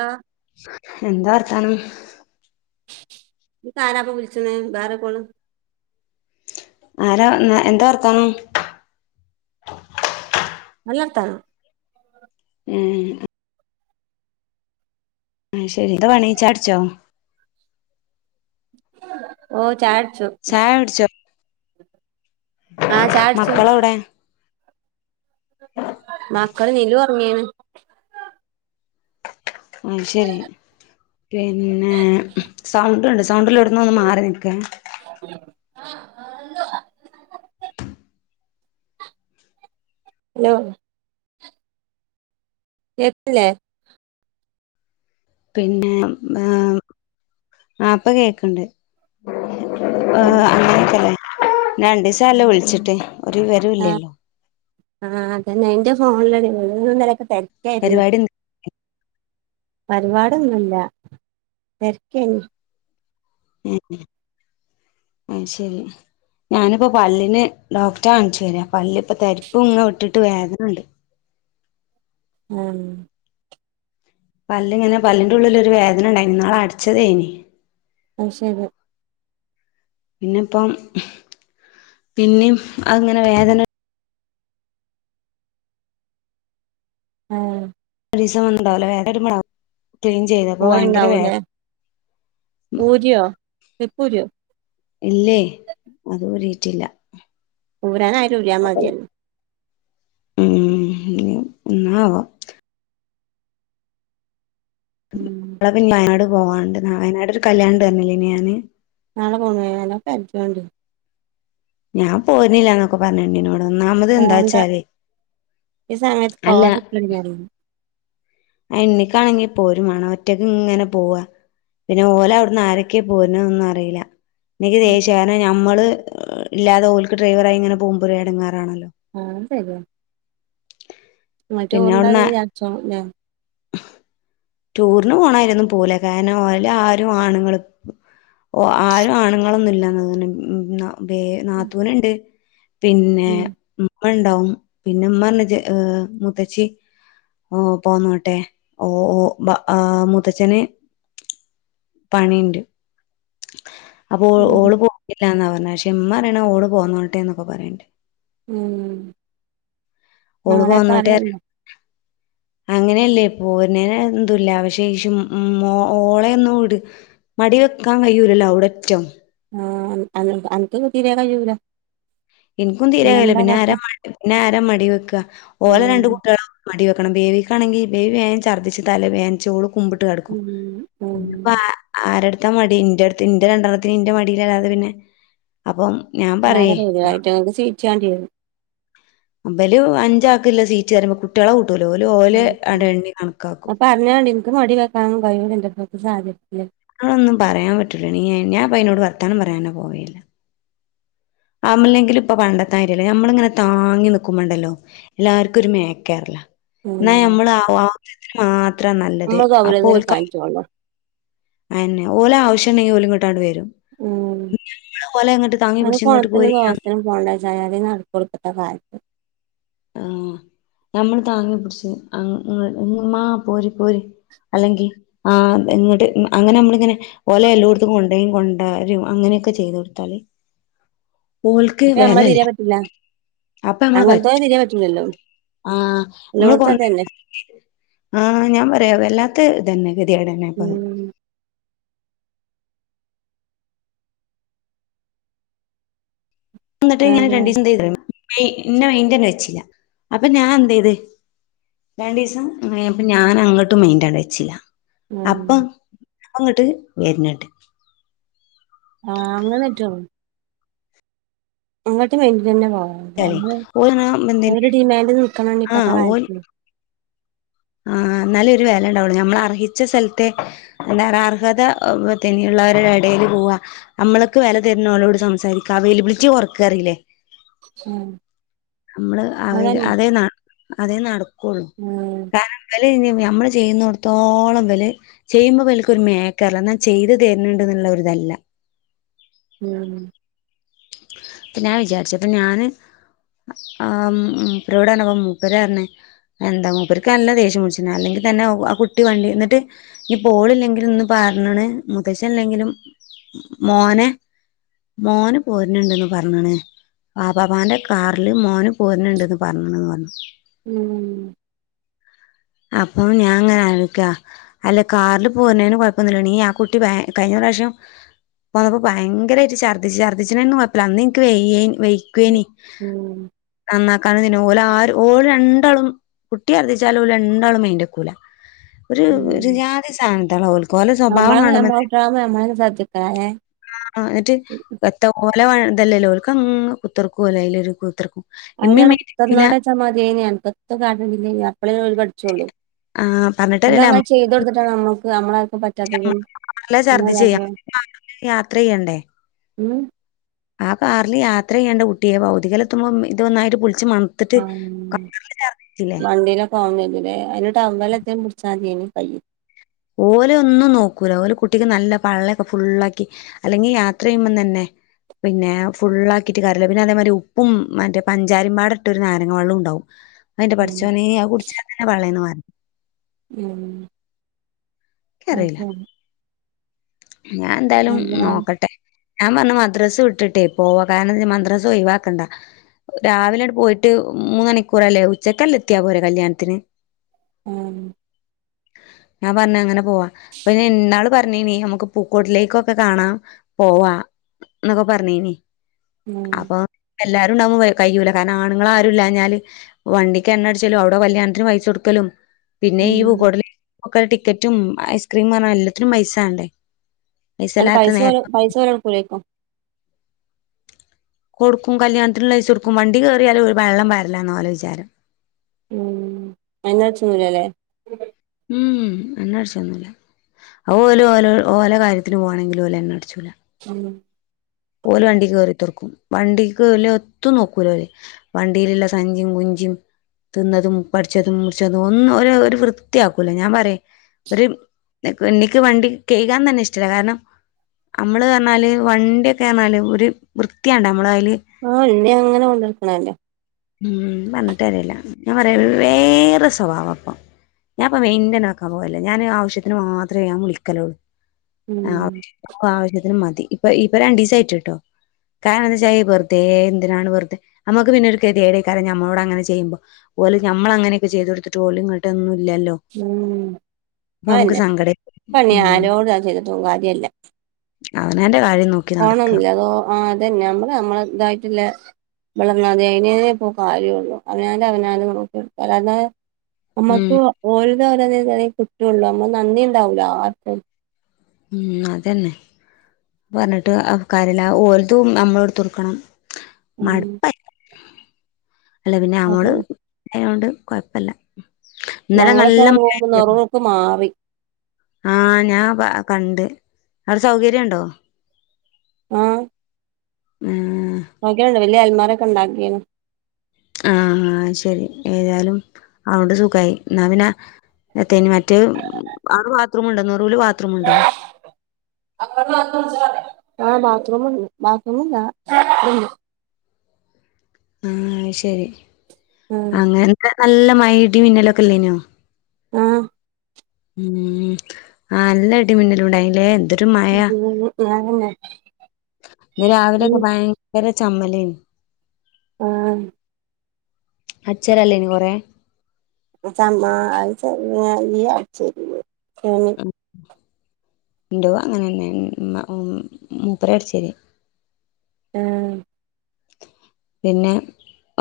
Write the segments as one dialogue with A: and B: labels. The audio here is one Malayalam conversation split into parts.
A: ആ
B: എന്താ [unintelligible]
A: ഇതിപ്പ ആരാപ്പൊ വിളിച്ചത് വേറെ കോള്
B: ആരാ എന്താ വർത്താനം [inaudible]
A: നല്ല വർത്താനം
B: ഉം ആ ശരി എന്താ പണീ ചായ കുട്ച്ചോ
A: ഓ ചായ
B: ചായ കുട്ച്ചോ
A: ആ ചായുടിച്ചു
B: മക്കളെവിടെ
A: മക്കള് നിലു ഒ ങ്ങീന
B: ഉം ശരി പിന്നെ സൗണ്ട് ഒണ്ട് സൗണ്ടിൻ്റെ അവിടന്ന് ഒന്ന് മാറി നിക്ക് ഏ
A: ആ [unintelligible] പിന്നെ വന്ന് കേട്ടില്ലെ
B: പിന്നെ ആ ആ ഇപ്പ കേക്ക്ണ്ട് ആ
A: ഉം
B: അങ്ങനക്കല്ലേ രണ്ടീസായല്ല വിള്ച്ചിട്ട് ഒരു വിവരം
A: ആ
B: ഇല്ലല്ലോ
A: ആ അതന്നെ ന്റെ ഫോണിലെരു ന്നും ഇന്നലെക്കെ തെ
B: പരിപാടി ന്ത
A: പരിപാടിന്നുമില്ല തെര്ക്കേനി
B: ഉം ഉം ആത് ശരി ഞാനിപ്പോ പല്ലിന് ഡോക്ടെ കാണിച്ചു വരാ പല്ല് ഇപ്പ തരിപ്പുങ്ങനെ ഇട്ടിട്ട് വേദനണ്ട്
A: ഉം
B: പല്ല്ങ്ങനെ പല്ലിൻ്റെ ഉള്ളിൽ ഒരു വേദനണ്ടായ്നി ഇന്നാള് അട്ച്ചതേനി
A: അത് ശരി
B: പിന്നെപ്പം പിന്നിം അത്ങ്ങനെ വേദന
A: ആ
B: [unintelligible] ചെയ്തപ്പോ ഭയങ്കര വേ
A: വണ്ടവല്ലെ ഊരിയോ ക്ലിപ്പൂര്യോ
B: ഇല്ലേ അത് ഊരിട്ടില്ല
A: ഊരാനരൂല്ല മതിയെനു
B: ഉം [unintelligible]
A: ഉം
B: [unintelligible] പോവാണ്ട് വയനാട് ഒരു കല്യാണം ഇണ്ട്റ്ഞ്ഞില്ലേന്യോ മിന്നാ
A: നാളെ പോണെ നല്ലോം കര്തിയോണ്ടി
B: ഞാൻ പോരിന്നില്ലാന്നൊക്കെ പറഞ്ഞ് ണ്ണിനോട്ന്ന
A: പോണ്ട ഈ സമയത്ത് പോവാതിരി [unintelligible]
B: ആ ണ്ണിക്കാണെങ്കി പോരുു മാണം ഒറ്റക്ക് ഇങ്ങനെ പോവാ പിന്നെ ഓല അവ്ട്ന്ന് ആരൊക്കെ പോരുണെന്നൊന്നും അറീല്ല ണ്ണിക്ക്
A: ഉം
B: ദേഷ്യയാ കാരണം ഞമ്മള് ഹ് ഇല്ലാതെ ഓൽക്ക് ഡ്രൈവറായി ഇങ്ങനെ പോകുമ്പോര് എടങ്ങേറാണല്ലോ
A: മറ്റേ
B: പിന്നെ
A: ഓർ
B: അവിടുന്ന്
A: [unintelligible]
B: ടൂറിന് പോണായിരൊന്നും പോവൂല കാരണം ഓലാരും ആണുങ്ങള് ഓ ആരും ആണുങ്ങളൊന്നുല്ലന്ന് മ്മ ബേ
A: ഉം
B: നാത്തൂന്ണ്ട് പിന്നെ
A: ഉം
B: മ്മണ്ടാവും പിന്നെ മ്മറ്ഞ്ഞ് ജ മൂത്തച്ചി പോന്നോട്ടെ ഓ ഓ ബ ആ മുത്തച്ഛന് പണിണ്ട് അപ്പൊ
A: ഉം
B: ഓള് പോണില്ലാന്ന പറഞ്ഞെ ക്ഷെ ഇമ്മ പറീണെ ഓള് പോന്നോട്ടേ ന്നൊക്കെ പറീണ്ട്
A: ഉം
B: ഓള്
A: നാളെ
B: പോന്നോട്ടെ
A: പറയല്ലോ
B: അങ്ങനെയല്ലേ പോരനേന്ന് എതുല്ല പക്ഷേ ഷും ഉം ഓളയൊന്നും ട് മടി വെക്കാൻ കഴിയൂല്ലല്ലോ അവിട ഒറ്റോ
A: ആ അന് അൻ അനക്ക് കുട്ടിനെ കഴിയൂല
B: എനിക്കും തീരെ കയില്ല
A: പിന്നെന്താ
B: പിന്നെ
A: കാട്ടാ
B: ആരാ മടി പിന്നെ ആരാ മടി വെയ്ക്ക ഓലെ
A: ഉം
B: രണ്ട് കൂട്ടികളും മടി വെക്ക എക്കണം ബേബിക്കാണെങ്കിൽ ബേബി വേൻ ഛർദ്ദിച്ച് തലവേനി ച്ചോളും കുമ്പിട്ട് കിടക്കും
A: ഉം ഉം
B: അ ആരടുത്ത് ഇൻ്റെ മടി ഇൻ്റടുത്ത് ഇന്റെ രണ്ടെണ്ണത്തിന് ഇന്റെ മടിൽ അല്ലാതെ പിന്നെ അപ്പം ഞാൻ പറയെ
A: ചിരിച്ചാണ്ടിയിരുന്നു
B: അമ്പേല് അഞ്ചാക്ക്ള്ള സീറ്റ് തരുമ്പോ കുട്ടികളെ കൂട്ടൂല്ല ഓല് ഓല്
A: ഉം
B: അടെ എണ്ണി കണക്കാക്കും
A: ക്ക് മടി വെക്കാനൊന്നും കഴിയൂല്ല എന്നെകൊണ്ട് സാധിക്കില്ല
B: അതൊന്നും പറയാൻ പറ്റൂല നീ ഞാൻ ഇപ്പം അയിനോട് വർത്താനം പറയാനോ പോയില്ല ആംമല്ലെങ്കിലും ഇപ്പൊ പണ്ടത്തെ മാര്യല്ല ഞമ്മളിങ്ങനെ താങ്ങി നിക്കുമ്പോണ്ടല്ലോ എല്ലാർക്കും ഒരു മേക്കേറലാ എന്നാ
A: ഉം
B: ഞമ്മള് ആവശ്യത്തിന് മാത്രാ നല്ലത്
A: നമ്മള്
B: അപ്പൊ
A: ഗൗരവം
B: ഓൽക്ക്
A: എടുക്കാഞ്ഞിട്ടൊള്ളു
B: അന്നെ ഓലെ ആവശ്യ ഉണ്ടെങ്കിൽ ഓലിങ്ങോട്ടാണ്ട് വരും
A: ഉം
B: ഞമ്മള് ഓലെ ഇങ്ങട്ട് താങ്ങി
A: [unintelligible]
B: പിടിച്ച് ഇങ്ങട്ട്
A: പോണ്ടാന്ന്
B: പോരി
A: വച്ചാ അതാ നടക്ക് കൊടുക്കണ്ട കാര്യ
B: നമ്മൾ താങ്ങി പിടിച്ച് ഉമ്മ പോര് പോര് അല്ലെങ്കി ആ ഇങ്ങോട്ട് അങ്ങനെ നമ്മള് ഇങ്ങനെ ഓലെ എല്ലോടത്തും കൊണ്ടും കൊണ്ടരും അങ്ങനെയൊക്കെ ചെയ്ത് കൊടുത്താല് ഓൾക്ക്
A: അപ്പൊ നമ്മളെ
B: വെലല്ല
A: തീരെ പറ്റൂല
B: അപ്പൊ നമ്മള്
A: അങ്ങൻത്തോലെ
B: പറ്റും
A: തീരെ പറ്റൂലല്ലോ
B: ആ മ്മ്ള് കൊ
A: എല്ലോട്ത്തും അതന്നെ
B: ആ ഞാൻ പറയാ വല്ലാ ത് ഇതന്നെ ഗതികേട് ന്നെ അപ്പത്
A: ഉം
B: വന്നിട്ട് ഞാൻ
A: അതെ
B: രണ്ടീസം ദേ ഇ തേമാ ന്നെ മൈന്റനെ വെച്ചില്ല അപ്പൊ ഞാൻ എന്തെയ്ത് രണ്ടീസം അപ്പൊ ഞാൻ അങ്ങോട്ടും മയിൻ്റാ വെച്ചില്ല
A: ഉം
B: അങ്ങോട്ട് വർനെട്ട്
A: ആ അങ്ങനറ്റോ അങ്ങോട്ട് വേണ്ടി തന്നെ പോക
B: ല്ലേ
A: നമ്മള്
B: ഓന് എന്തിന്
A: അവര്ടെ ഡിമാൻഡ് ന് നിക്കണം
B: ആ
A: ഇപ്പത്തെ
B: ഓൽ
A: കാലത്ത്
B: ആ എന്നാലേ ഒരു വില ഉണ്ടാവുള്ളൂ നമ്മൾ അർഹിച്ച സ്ഥലത്തെ എന്താ അർഹത തനിയുള്ളവരുടെ ഇടയിൽ പോവ നമ്മൾക്ക് വില തരുന്നളോട് സംസാരിക്കാം അവൈലബിലിറ്റി കൊറക്കറിയില്ലേ
A: ഉം
B: നമ്മള് അവര്
A: അതന്നെ
B: അതേ ന അതേ നാട്
A: ഉം
B: ഇവല് ഇ നമ്മള് ചെയ്യുന്നിടത്തോളം ഇവല് ചെയ്യുമ്പോ ഇവല്ക്കൊരു മേക്കറല്ല എന്ന ചെയ്ത് തര്ന്നുണ്ട് എന്നുള്ളരിതല്ല
A: ഉം
B: പിന്ന ഞാൻ വിചാരിച്ചപ്പ ഞാന് ആ മൂപ്പരോടറഞ്ഞപ്പോ മൂപ്പരറഞ്ഞ് എന്താ മൂപ്പർക്ക് നല്ല ദേഷ്യംപുടിച്ക്കണ് അല്ലെങ്കിൽ തന്നെ ആ കുട്ടി വണ്ടി എന്നിട്ട് ഇപ്പോ ഓളില്ലെങ്കിലുംന്ന് പറഞ്ന് മൂതഷ്ൻ ഇല്ലെങ്കിലും മോനെ മോന് പോരുണ്ടെന്നു പറഞ്ഞണ് വാപ്പാപ്പന്റെ കാറില് മോന് പോരുന്നുണ്ടെന്ന് പറഞ്ഞണന്ന് പറഞ്ഞു
A: ഉം
B: അപ്പം ഞാൻ അങ്ങനെ ആലോയിക്കാ അല്ല കാറിൽ പോകുന്നേന് കുഴപ്പൊന്നില്ല നീ ആ കുട്ടി കഴിഞ്ഞ പ്രാവശ്യം പോന്നപ്പോ ഭയങ്കരായിട്ട് ഛർദ്ദിർചാരുന്ന് [unintelligible] കുഴപ്പമില്ല അന്ന് എനിക്ക് വയ്യായി വൈക്കയ്നി
A: ഉം
B: നന്നാക്കാന്ന് കര് ഇന്നപോലെ ആരും ഓള് രണ്ടാളും കുട്ടിചർദിച്ചാലും ഓള് രണ്ടാളും മൈൻഡ് ആക്കൂല്ല ഒരു ഒരു
A: ഉം
B: ജാതി സാ [unintelligible]
A: [unintelligible]
B: ആ എന്നിട്ട് തട്ടാ അല്ല തല്ലല്ലോ [unintelligible] അങ്ങ് കുത്തിർക്കും അല്ലെല കുത്തിർക്കും ഇമ്മീം
A: അതിനാണ്
B: മേടിക്കില്ല
A: [unintelligible] അപ്പളേ പഠിച്ചുള്ളു
B: ആഹ്
A: നമ്മള്
B: പറഞ്ഞിട്ടല്ലല്ല
A: അങ്ങനെ ചെയ്ത കൊടുത്തിട്ടാണ് നമ്മക്ക് നമ്മളെ പ
B: [unintelligible] ഛർദി ചെയ്യാം നമ്മക്ക് യാത്ര ചെയ്യണ്ടേ
A: ഉം
B: ആ കാറിൽ യാത്ര ചെയ്യേണ്ട കുട്ടിയെ ഭൗതികല് എത്തുമ്പോ ഇതുനന്നായിട്ട് [unintelligible]
A: ആ വണ്ടിയിലാ [unintelligible] അതിന് ടവല് [unintelligible]
B: ഓലെ ഒന്നും നോക്കൂല ഓലെ കുട്ടിക്ക് നല്ല പള്ളയൊക്കെ ഫുള്ളാക്കി അല്ലെങ്കിൽ യാത്ര ചെയ്യുമ്പം തന്നെ പിന്നെ ഫുള്ളാക്കിട്ട് [unintelligible] പിന്നെ അതേമാതിരി ഉപ്പും മറ്റേ പഞ്ചാരിമ്പാട ഇട്ട ഒരു നാരങ്ങ വെള്ളം ഉണ്ടാവും എന്റെ
A: ഉം
B: പടച്ചോനെ അത് കുടിച്ചാ പിന്നെ [unintelligible]
A: ഉം
B: ഇക്കറിയില്ല
A: അതെ
B: ഞാൻ എന്താലും നോക്കട്ടെ ഞാൻ പറഞ്ഞ് മദ്രാസ് വിട്ടിട്ടേ പോകാന്നെന്ന് മദ്രാസ് ഒഴിവാക്കണ്ട രാവിലെ പോയിട്ട് മൂന്നുമണിക്കൂറല്ലേ ഉച്ചക്കല്ലേ എത്തിയാ പോരെ കല്യാണത്തിന്
A: ഉം
B: ഞാൻ പറഞ്ഞ് അങ്ങനെ പോവാ അപ്പം ഞാൻ ഇന്നാള് പറഞ്ഞെന്നെ നമ്മുക്ക് പൂക്കോട്ടിലേക്കൊക്കെ കാണാ പോവാ എന്നൊക്കെ പറ
A: ഉം
B: എല്ലാരും ഉണ്ടാവുമ്പോ കഴിയൂല്ല കാരണം ആണുങ്ങൾ ആരു ഇല്ലാ ഞാല് വണ്ടിക്ക് എണ്ണ അടിച്ചലും അവിടെ കല്യാണത്തിന് പൈസ കൊടുക്കലും പിന്നെ ഈ
A: ഉം
B: മക്കൾടെ ടിക്കറ്റും ഐസ്ക്രീം പറഞ്ഞാ എല്ലാത്തിനും പൈസവേണ്ടേ
A: അല്ല പൈസ [unintelligible] പൈസ [unintelligible]
B: കൊടുക്കും കല്യാണത്തിനുള്ള പൈസ കൊടുക്കും വണ്ടി കയറിയാലും വെള്ളം വരില്ല എന്ന പോല വിചാരം
A: ഉ [unintelligible]
B: ഉം എണ്ണ അടിച്ചൊന്നുല്ല ഓ ഓല ഓല ഓല കാര്യത്തിന് പോകണെങ്കിലും ഓല എണ്ണ അടിച്ച് പോവുല
A: [inaudible]
B: ഓ വണ്ടി കേറിത്തറക്കും വണ്ടിക്ക്ല ഒത്തും നോക്കൂലോ അവര് വണ്ടിയിലുള്ള സഞ്ചും കുഞ്ചും തിന്നതും പഠിച്ചതും മുറിച്ചതും ഒന്നും ഒരു വൃത്തിയാക്കൂല ഞാൻ പറയും ഒരു എനിക്ക് വണ്ടി കഴുകാ തന്നെ ഇഷ്ടല്ല കാരണം നമ്മള് പറഞ്ഞാല് വണ്ടിക്കെ [unintelligible] ഒരു വൃത്തിയണ്ട
A: ആഹ എന്നെ അങ്ങനെ കൊണ്ടുനടക്ക്ണലെ
B: ഉം പറഞ്ഞിട്ട് അറിയില്ല ഞാൻ പറയാ വേറെ സ്വഭാവം അപ്പൊ ഞാൻ അപ്പ മെയിന്റന ആക്കാൻ പോകല്ലേ ഞാൻ ആവശ്യത്തിന് മാത്രമേ ഞാൻ വിളിക്കലള്ളൂ
A: ഉം
B: ആ ആവശ്യത്തിന് മതി ഇപ്പൊ ഇപ്പൊ രണ്ട് [unintelligible] കേട്ടോ കാരണം എന്താ വെച്ചാ വെറുതെ എന്തിനാണ് വെറുതെ നമുക്ക് പിന്നെ ഒരു കഥയട കാരണം നമ്മോട് അങ്ങനെ ചെയ്യുമ്പോ ഓല നമ്മൾങ്ങനൊക്കെ ചെയ്ത കൊടുത്തിട്ട് പോല ഇങ്ങട്ട്
A: ഉം
B: നമുക്ക്
A: അന്നെ
B: സങ്കടം
A: പണി
B: ഉം
A: ആരോട് ചെയ്തട്ടും കാര്യമല്ല
B: അവനാന് കാര്യം നോക്കി നട
A: [unintelligible] ആ അതന്നെ നമ്മള് നമ്മള ഇതായിട്ടല്ല വിളർന്നതെ അതിനേ ഇപ്പോ കാര്യള്ളു അതിനാല അവാല നമ അത
B: ഉം
A: നമ്മുക്ക് ഓല് [unintelligible] കുറ്റുള്ളൂ അമ്മ നന്ദി ഉണ്ടാവലോ ആർക്കും
B: ഉം അതന്നെ പറഞ്ഞിട്ട് ആ കാര്യല്ല ഓരതും നമ്മള എടുത്തൊടുക്കണം
A: ഉം
B: അല്ല പിന്നെ അമ്മള്
A: അതാണ്
B: ആയോണ്ട് കുഴപ്പില്ല ഇന്നലെ നല്ല
A: ഞങ്ങളിപ്പോ
B: മഴ
A: റൂമ്
B: [unintelligible]
A: നെറൂക്ക് മാറി
B: ആ ഞാ കണ്ട് അവിടെ സൗകര്യം ണ്ടോ
A: അ
B: ഉം
A: [unintelligible] അലമാര ഒക്കെ ഇണ്ടാക്കിണ്
B: ആ ആ ശരി ഏതാലും അ കൊണ്ട് സുഖമായി എന്നാ പിന്നെ [unintelligible] [unintelligible] [unintelligible] [unintelligible] നറൂല് ബാത്റൂം ഉണ്ടോ
A: ആ ബാത്റൂമ ഉണ്ട് ബാത്റൂമല്ല
B: ആഹ ശരി
A: ഉം
B: അങ്ങനെ എന്ത നല്ല മ ഇ ഡി മിന്നലൊക്കെ ഇല്ലേനോ
A: അ
B: ഉം ആ നല്ല ഇടി മിന്നലും ഉണ്ടായില്ലേ എന്ത് മഴ
A: ഞാനന്നെ
B: ഇ രാവിലെക്കെ ഭയങ്കര ചു കമല്
A: അ
B: അച്ചരല്ലേ ഇനി കൊറെ
A: [unintelligible] ചമ്മാ അയ് [unintelligible] അട്ച്ചോരെ [unintelligible]
B: ഇന്റെയും അങ്ങനെന്നെ ഉം ഇമ്മ ഉം മൂപ്പരാ അട്ച്ചേരെ
A: ആ
B: പിന്നെ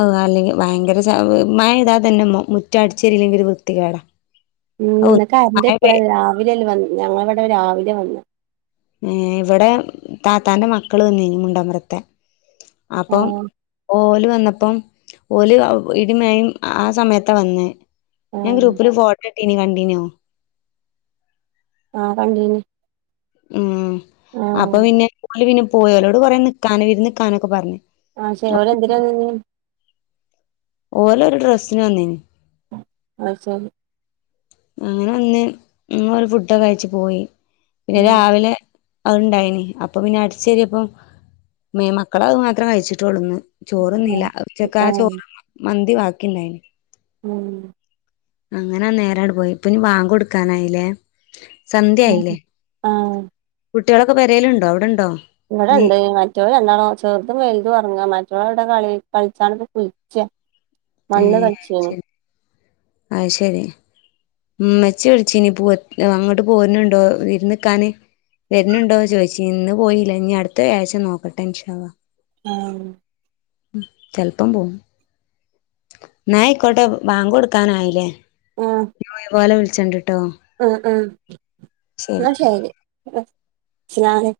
B: അയ് അല്ലെങ്കി ഭയങ്കര ച മഴ പെയ്താ തെന്നെ മു മുറ്റം അടിച്ചെരില്ലെങ്കി ഒര് വൃത്തി കേടാ
A: ഉം ഇന്ന് കരന്റ് എപ്പളാ വെരാ രാവിലെ അല്ലെ വന്നെ ഞങ്ങളെ ഇവടെ രാവിലെ വന്ന്
B: ഏ ഇവടെ താത്താന്റെ മക്കൾ വന്നിനി മുണ്ടമ്പ്രത്തെ അപ്പം
A: ആഹ്
B: ഓല് വ വന്നപ്പം ഓൽ ഇടിം മഴിം ആ സമയെത്താ വന്നെ ഞാൻ
A: ആഹ്
B: ഗ്രൂപ്പില് ഫോട്ട ഇട്ടിനി കണ്ടിനോ
A: ആ കണ്ടിനി
B: ഉം. അപ്പോ പിന്നെ [inaudible] പോയലോട് കുറേ നിക്കാന് വിരു നിക്കാന്നൊക്കെ പറഞ്ഞ്.
A: ആ ശെ ഓര് എന്തിന
B: ഓലോ ഒരു ഡ്രസ്സിന് വന്നീന്.
A: അ ശരി.
B: അങ്ങനെ വന്ന് ഫുഡൊക്കെ കഴിച്ച് പോയി പിന്നെ
A: ഉം
B: രാവിലെ അത്ണ്ടായിന് അപ്പ പിന്നെ അടിച്ചേരിയപ്പം മേ മക്കള് അത് മാത്രം കഴിച്ചിട്ടൊള്ളുന്ന്.
A: ആഹ്
B: ചോറന്നില്ലച്ചക്ക ആ
A: ആഹ്
B: ചോറ് മ ന്തി വാക്കില്ല ആയിന്.
A: ഉം.
B: അങ്ങനാ നേരടു പോയി ഇപ്പൊ ഇനി ബാങ്ക് കൊടുക്കാനായില്ലേ.
A: മ് ആഹ്.
B: കുട്ട്യേളൊക്കെ പെരേല്ണ്ടോ അവ്ടെണ്ടോ.
A: ഇവിടെണ്ട് മറ്റോൽ രണ്ടാളും ചെർതും വെൽതും ഒറങ്ങ മറ്റോൽ കളി കളിചാണ്ട് കുളിച്ച മണ്ണ് കളിച്യേനി.
B: അയ്ശരി ഇമ്മച്ചി വിളിച്ചിനി പോ അങ്ങട്ട് പോരണിണ്ടോ വിരുന്ന് നിക്കാന് വെരണിണ്ടോ ചോദിച്ചി ഇന്ന് പോയില്ല ഇനി അടുത്ത വ്യാഴായ്ച്ച നോക്കട്ടെ ഇൻഷാ അള്ളാഹ്.
A: ആഹ്
B: ചെലപ്പം പോകും. ന്നാ ആയ്ക്കോട്ടെ ബാങ്ക് കൊടുക്കാനായിലേ? [unintelligible] [unintelligible]
A: ആ ആ ന്നാ ശരി [unintelligible]